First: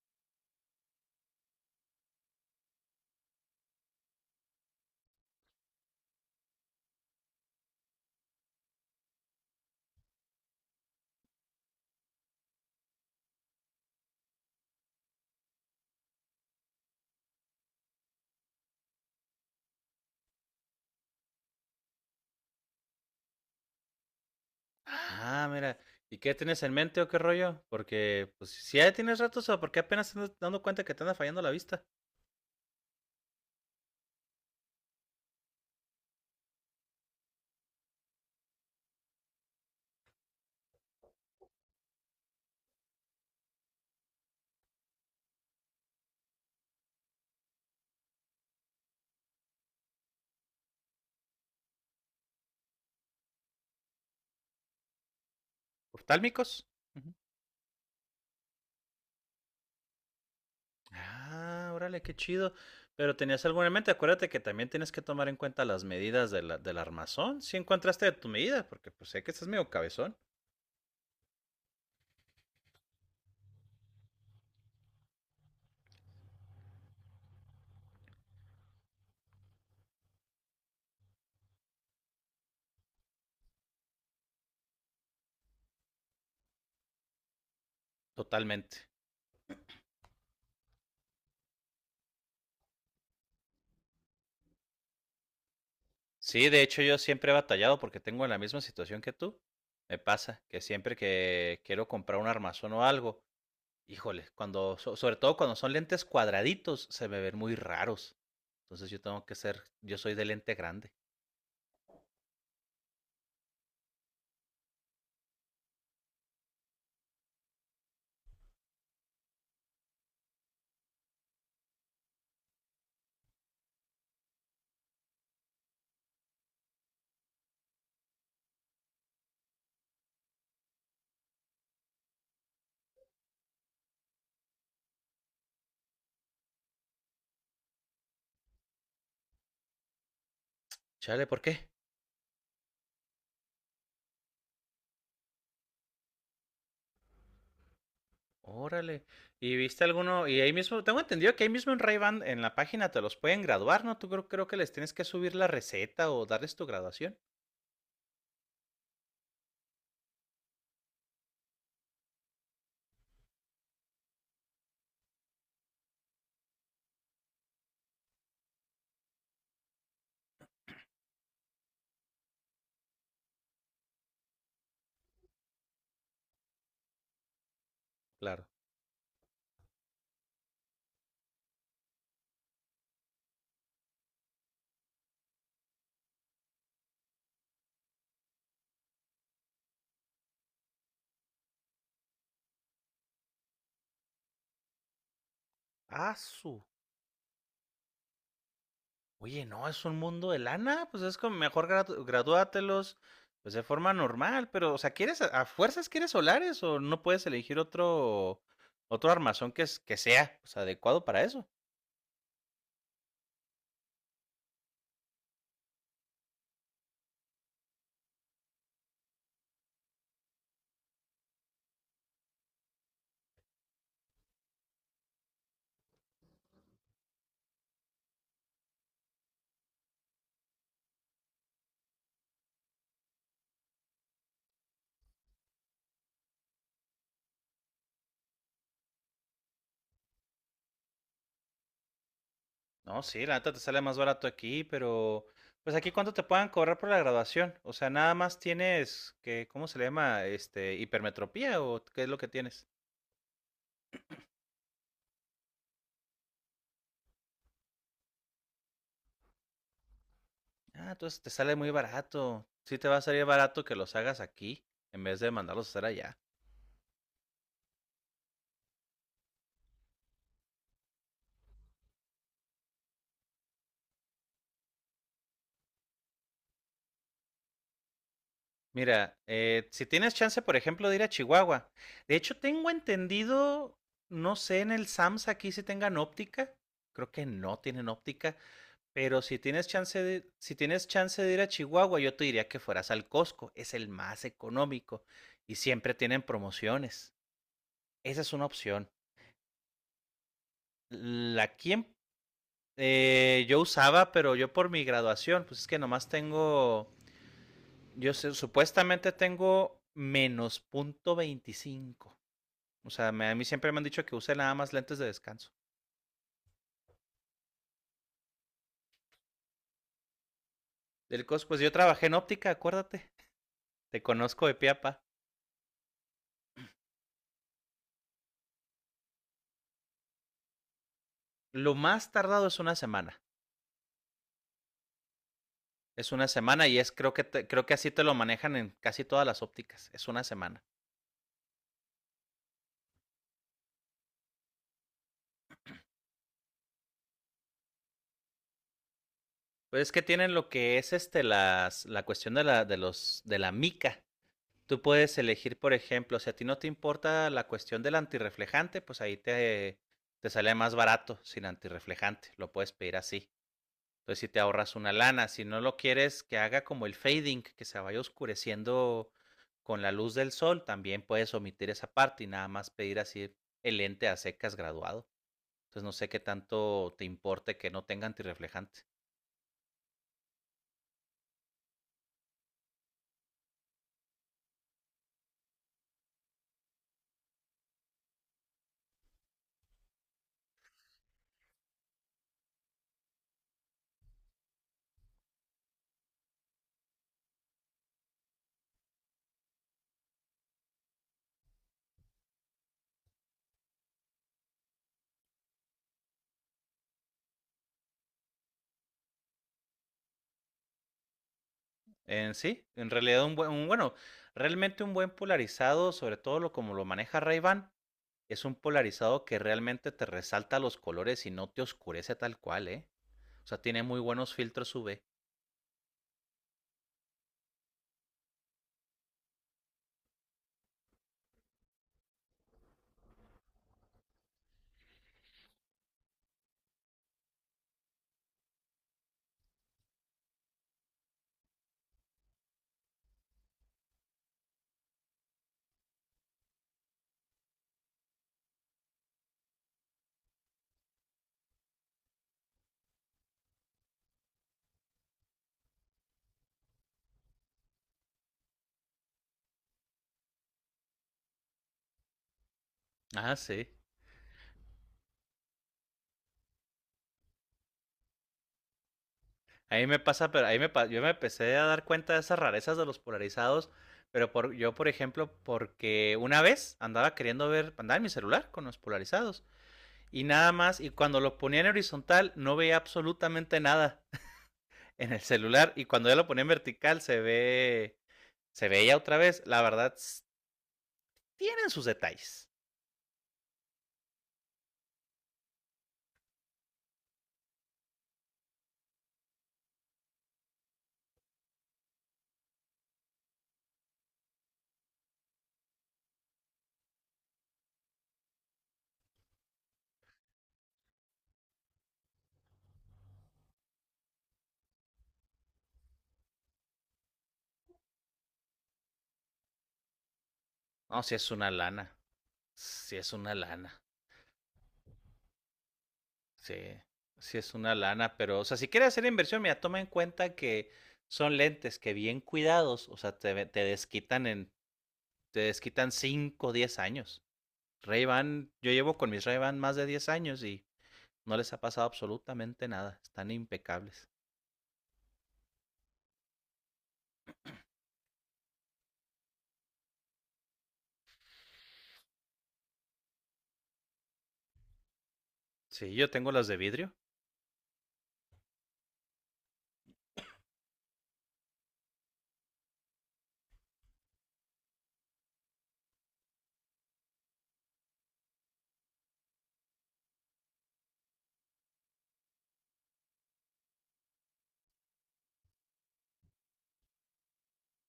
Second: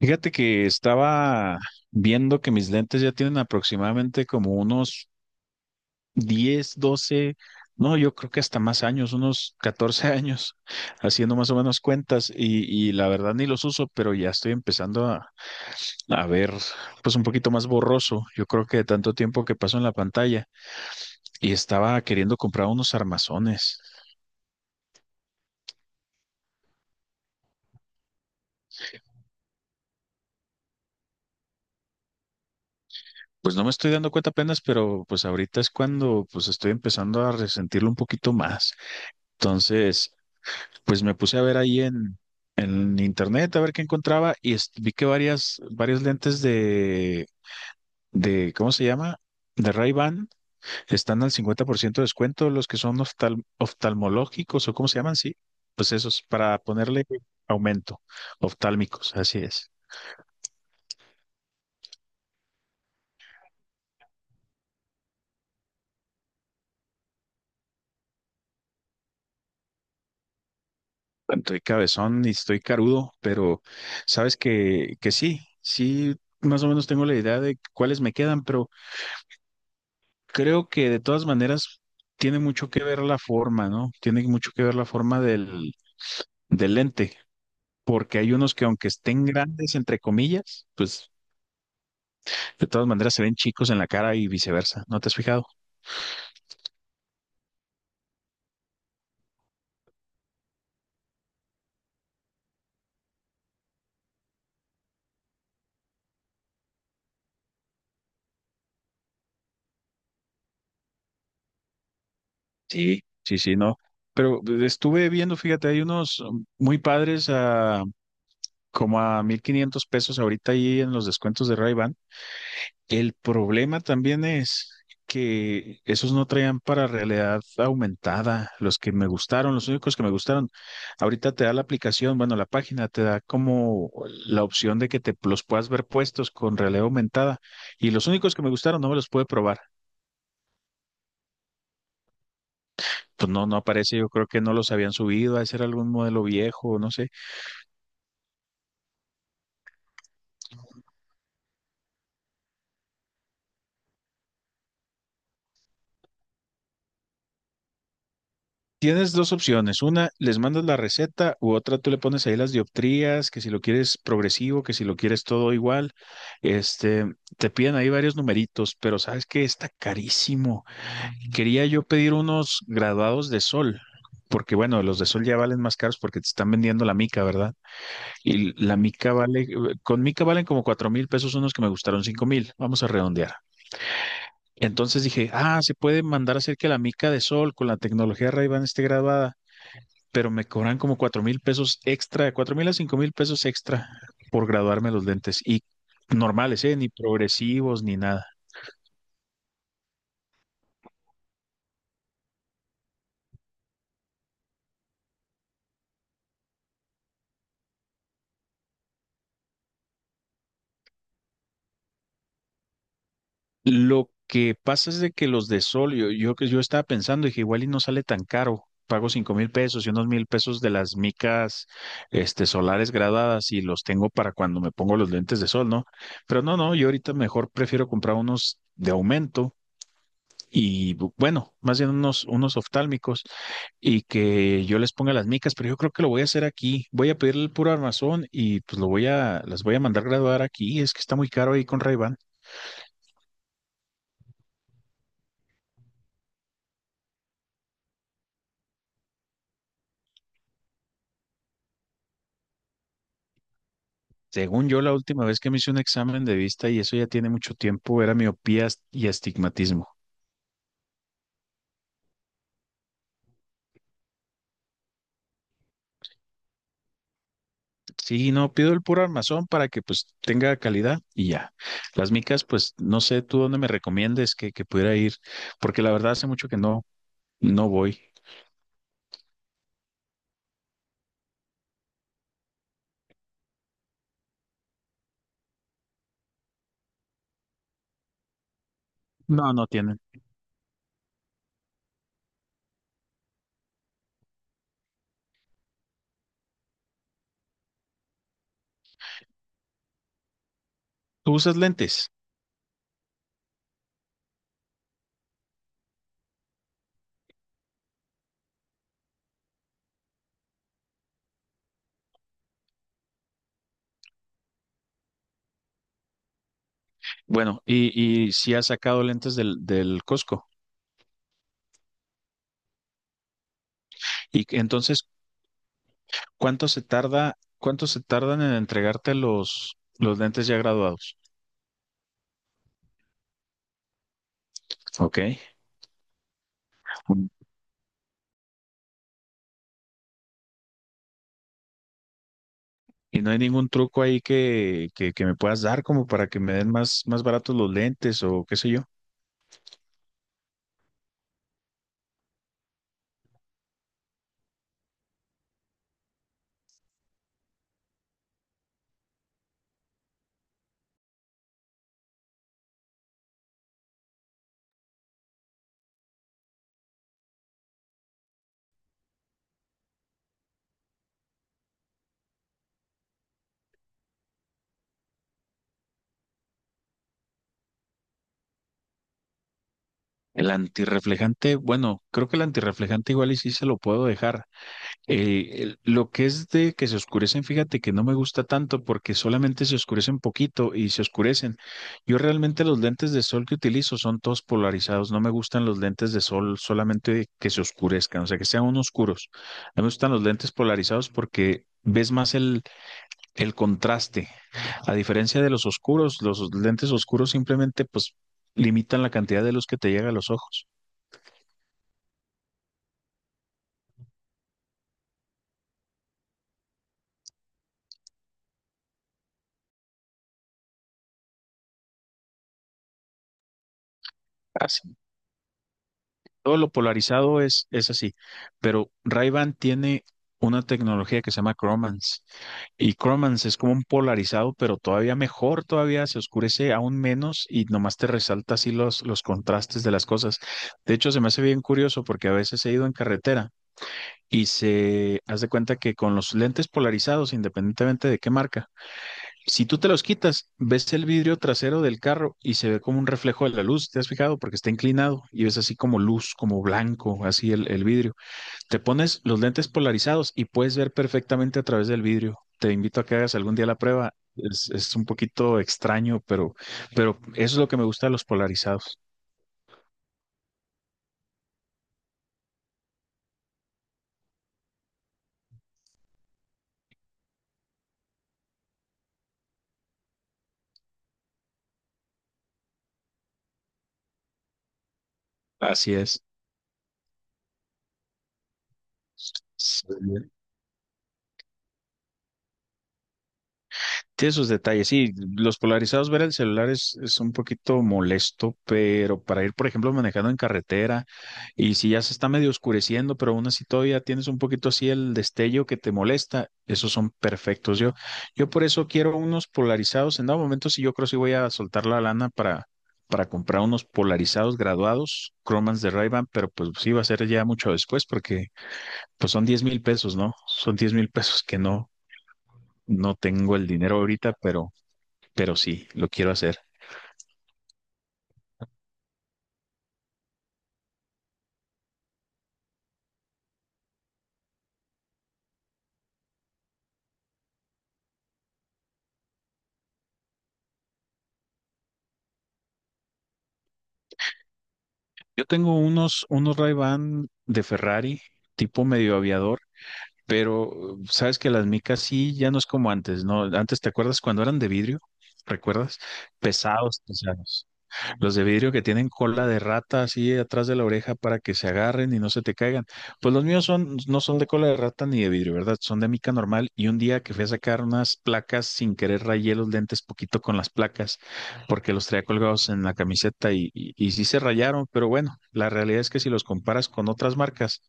Fíjate que estaba viendo que mis lentes ya tienen aproximadamente como unos 10, 12, no, yo creo que hasta más años, unos 14 años, haciendo más o menos cuentas y la verdad ni los uso, pero ya estoy empezando a ver pues un poquito más borroso. Yo creo que de tanto tiempo que paso en la pantalla y estaba queriendo comprar unos armazones. Ah, mira. ¿Y qué tienes en mente o qué rollo? Porque, pues, si ya tienes ratos o porque apenas te andas dando cuenta que te anda fallando la vista. Pues no me estoy dando cuenta apenas, pero pues ahorita es cuando pues estoy empezando a resentirlo un poquito más. Entonces, pues me puse a ver ahí en internet a ver qué encontraba y vi que varias lentes de, ¿cómo se llama? De Ray-Ban están al 50% de descuento, los que son oftalmológicos o ¿cómo se llaman? Sí, pues esos, para ¿Oftálmicos? ponerle Ujú. aumento, oftálmicos, así es. Ah, órale, qué chido. Pero tenías algo en mente. Acuérdate que también tienes que tomar en cuenta las medidas de del armazón. Si encontraste tu medida, porque pues sé que estás medio cabezón. Bueno, estoy cabezón y estoy carudo, pero sabes que sí, sí, más o menos tengo la idea de cuáles me quedan, pero creo que de todas maneras tiene mucho que ver la forma, ¿no? Tiene mucho que ver la forma del lente, porque hay unos que Totalmente. aunque estén grandes, entre comillas, pues de todas maneras se ven chicos en la cara y viceversa. ¿No te has fijado? Sí, de hecho yo siempre he batallado porque tengo la misma situación que tú. Me pasa que siempre que quiero comprar un armazón o algo, híjole, cuando, sobre todo cuando son lentes cuadraditos, se me ven muy raros. Entonces yo tengo que ser, yo soy de lente grande. Sí. Sí, sí, no. Pero estuve viendo, fíjate, hay unos muy padres a como a 1,500 pesos ahorita ahí en los descuentos de ray. El problema también es que esos no traían para realidad aumentada, los que me gustaron, los únicos que me gustaron. Ahorita te da la aplicación, bueno, la página te da como la opción de que te los puedas ver puestos con realidad aumentada y los únicos que me gustaron no me los pude probar. Chale, ¿por qué? Pues no, no aparece, yo creo que no los habían subido, a ser algún modelo viejo, no sé. Órale. ¿Y viste alguno? Y ahí mismo, tengo entendido que ahí mismo en Ray-Ban, en la página te los pueden graduar, ¿no? Tú creo que les tienes que subir la receta o darles tu graduación. Tienes dos opciones. Una, les mandas la receta u otra, tú le pones ahí las dioptrías, que si lo quieres progresivo, que si lo quieres todo igual. Este, te piden ahí varios numeritos, pero sabes que está carísimo. Quería yo pedir unos graduados de sol, porque bueno, los de sol ya valen más caros porque te están vendiendo la mica, ¿verdad? Claro. Y la mica vale, con mica valen como 4,000 pesos unos que me gustaron 5,000. Vamos a redondear. Entonces dije, ah, se puede mandar a hacer que la mica de sol con la tecnología Ray-Ban esté graduada, pero me cobran como 4,000 pesos extra, de 4,000 a 5,000 pesos extra por graduarme los lentes y Ah, normales, ¿eh?, ni progresivos ni nada. oye, no, es un mundo de lana, pues es como mejor gradúatelos, pues de forma normal, pero, o sea, ¿quieres, a fuerzas quieres solares o no puedes elegir otro, otro armazón que, que sea, pues, adecuado para eso? Lo que pasa es de que los de sol, que yo estaba pensando, dije, igual y no sale tan caro, pago 5,000 pesos y unos 1,000 pesos de las micas, este, solares graduadas y los tengo para cuando me pongo los lentes de sol, ¿no? Pero no, no, yo ahorita mejor prefiero comprar unos de aumento y bueno, más bien unos oftálmicos y que yo les ponga las micas, pero yo creo que lo voy a hacer aquí. Voy a pedirle el puro armazón y pues lo voy a, las voy a mandar graduar aquí. Es que está muy caro ahí con ray. No, sí, la neta te sale más barato aquí, pero, pues aquí cuánto te puedan cobrar por la graduación, o sea, nada más tienes, que, ¿cómo se le llama? Este, hipermetropía o qué es lo que tienes. Según yo, la última vez que me hice un examen de vista, y eso ya tiene mucho tiempo, era miopía y astigmatismo. Ah, entonces te sale muy barato, sí te va a salir barato que los hagas aquí en vez de mandarlos a hacer allá. Sí, no, pido el puro armazón para que pues tenga calidad y ya. Las micas, pues no sé tú dónde me recomiendes que pudiera ir, porque la verdad hace mucho que no voy. Mira, si tienes chance, por ejemplo, de ir a Chihuahua. De hecho, tengo entendido, no sé en el SAMS aquí si tengan óptica. Creo que no tienen óptica, pero si No, no tienes tienen. chance de, ir a Chihuahua, yo te diría que fueras al Costco, es el más económico y siempre tienen promociones. Esa es una opción. ¿Tú La usas aquí en-. lentes? Yo usaba, pero yo por mi graduación, pues es que nomás tengo, yo supuestamente tengo -0.25. O sea, a mí siempre me han dicho que use nada más lentes de descanso. Bueno, y si has sacado lentes del Costco. Pues yo trabajé en óptica, acuérdate. Te Y conozco de que- piapa. entonces, cuánto se tardan en entregarte los lentes ya graduados? Lo más tardado es una semana. Ok. Es una semana y es creo que creo que así te lo manejan en casi todas las ópticas. Es una semana. Y no hay ningún truco ahí que me puedas dar como para que me den más baratos los lentes o qué sé yo. Pues es que tienen lo que es este las la cuestión de la de los de la mica. Tú puedes elegir, por ejemplo, si a ti no te importa la cuestión del antirreflejante, pues ahí te sale más barato sin antirreflejante. Lo puedes pedir así. Entonces, si te ahorras una lana, si no lo quieres que haga como el fading, que se vaya oscureciendo con la luz del sol, también puedes omitir esa parte y nada más pedir así el lente a secas graduado. Entonces, no sé qué tanto te importe que no tenga antirreflejante. El antirreflejante, bueno, creo que el antirreflejante igual y sí se lo puedo dejar. Lo que es de que se oscurecen, fíjate que no me gusta tanto porque solamente se oscurecen poquito y se oscurecen. Yo realmente los lentes de sol que utilizo son todos polarizados. No me gustan los lentes de sol solamente que se oscurezcan, o sea, que sean unos oscuros. A mí me gustan los lentes polarizados porque ves más el contraste. A diferencia de los oscuros, los lentes oscuros simplemente pues limitan la cantidad de luz que te llega a los ojos. En sí, en realidad un buen, bueno, realmente un buen polarizado, sobre todo lo como lo maneja Ray-Ban, es un polarizado que realmente te resalta los colores y no te oscurece tal cual, ¿eh? O sea, tiene muy buenos filtros UV. Todo lo polarizado es así, pero Ray-Ban tiene una tecnología que se llama Cromance y Cromance es como un polarizado, pero todavía mejor, todavía se oscurece aún menos y nomás te resalta así los contrastes de las cosas. De hecho, se me hace bien curioso porque a veces he ido en carretera y se hace cuenta que con los lentes polarizados, independientemente de qué marca, si tú te los quitas, ves el vidrio trasero del carro y se ve como un reflejo de la luz, ¿te has fijado? Porque está inclinado y ves así como luz, como blanco, así el vidrio. Te pones los lentes polarizados y puedes ver perfectamente a través del vidrio. Te invito a que hagas Ah, algún sí. día la prueba. Es un poquito extraño, pero eso es lo que me gusta de los polarizados. A mí me pasa, pero ahí yo me empecé a dar cuenta de esas rarezas de los polarizados, pero por, yo, por ejemplo, porque una vez andaba queriendo ver, andaba en mi celular con los polarizados y nada más, y cuando lo ponía en horizontal no veía absolutamente nada en el celular y Así cuando ya es. lo ponía en vertical se ve, se veía otra vez. La verdad, tienen sus detalles. Sí, esos detalles, sí, los polarizados, ver el celular es un poquito molesto, pero para ir, por ejemplo, manejando en carretera y si ya se está medio oscureciendo, pero aún así todavía tienes un poquito así el destello que te molesta, esos son perfectos. Yo por eso quiero unos polarizados. En dado momento, sí, yo creo que sí voy a soltar la lana para comprar unos polarizados graduados, cromans de ray pero pues sí va a ser ya mucho después porque pues son 10,000 pesos, ¿no? Son diez No, mil si es pesos una que no, lana, si es no una tengo el lana. dinero ahorita, pero sí, lo quiero Sí, hacer. sí es una lana, pero, o sea, si quieres hacer inversión, mira, toma en cuenta que son lentes que bien cuidados, o sea, te, te desquitan 5 o 10 años. Ray-Ban, yo llevo con mis Ray-Ban más de 10 años y no les ha pasado absolutamente nada, están impecables. Yo tengo unos Ray-Ban de Ferrari, tipo medio aviador, pero sabes que las micas sí ya no es como antes, ¿no? Antes, ¿te acuerdas cuando eran de vidrio? Sí, ¿Recuerdas? yo tengo las de vidrio, Pesados, pesados. Los de vidrio que tienen cola de rata así atrás de la oreja para que se agarren y no se te caigan. Pues los míos son, no son de cola de rata ni de vidrio, ¿verdad? Son de mica normal. Y un día que fui a sacar unas placas, sin querer rayé los lentes poquito con las placas, porque los traía colgados en la camiseta y sí se rayaron. Pero bueno, la realidad es que si los comparas con otras marcas,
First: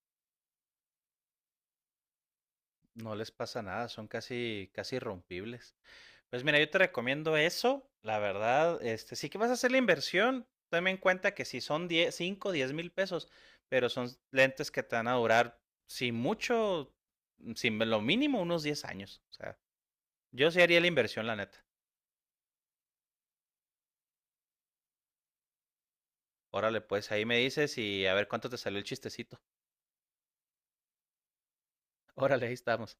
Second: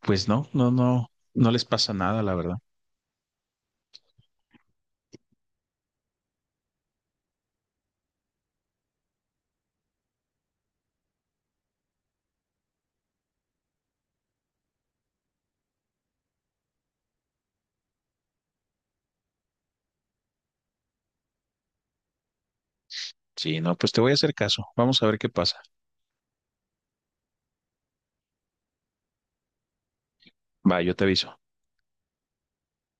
pues no les pasa nada, la verdad. no les pasa nada, son casi, casi irrompibles. Pues mira, yo te recomiendo eso, la verdad, este, sí que vas a hacer la inversión, tome en cuenta que si son 10, 5, 10,000 pesos, pero son lentes que te van a durar, sin mucho, sin lo mínimo, unos 10 años. O sea, yo sí haría la inversión, la neta. Sí, no, pues te voy a hacer caso. Vamos a ver qué pasa. Órale, pues ahí me dices y a ver cuánto te salió el chistecito. Va, yo te aviso. Órale, ahí estamos.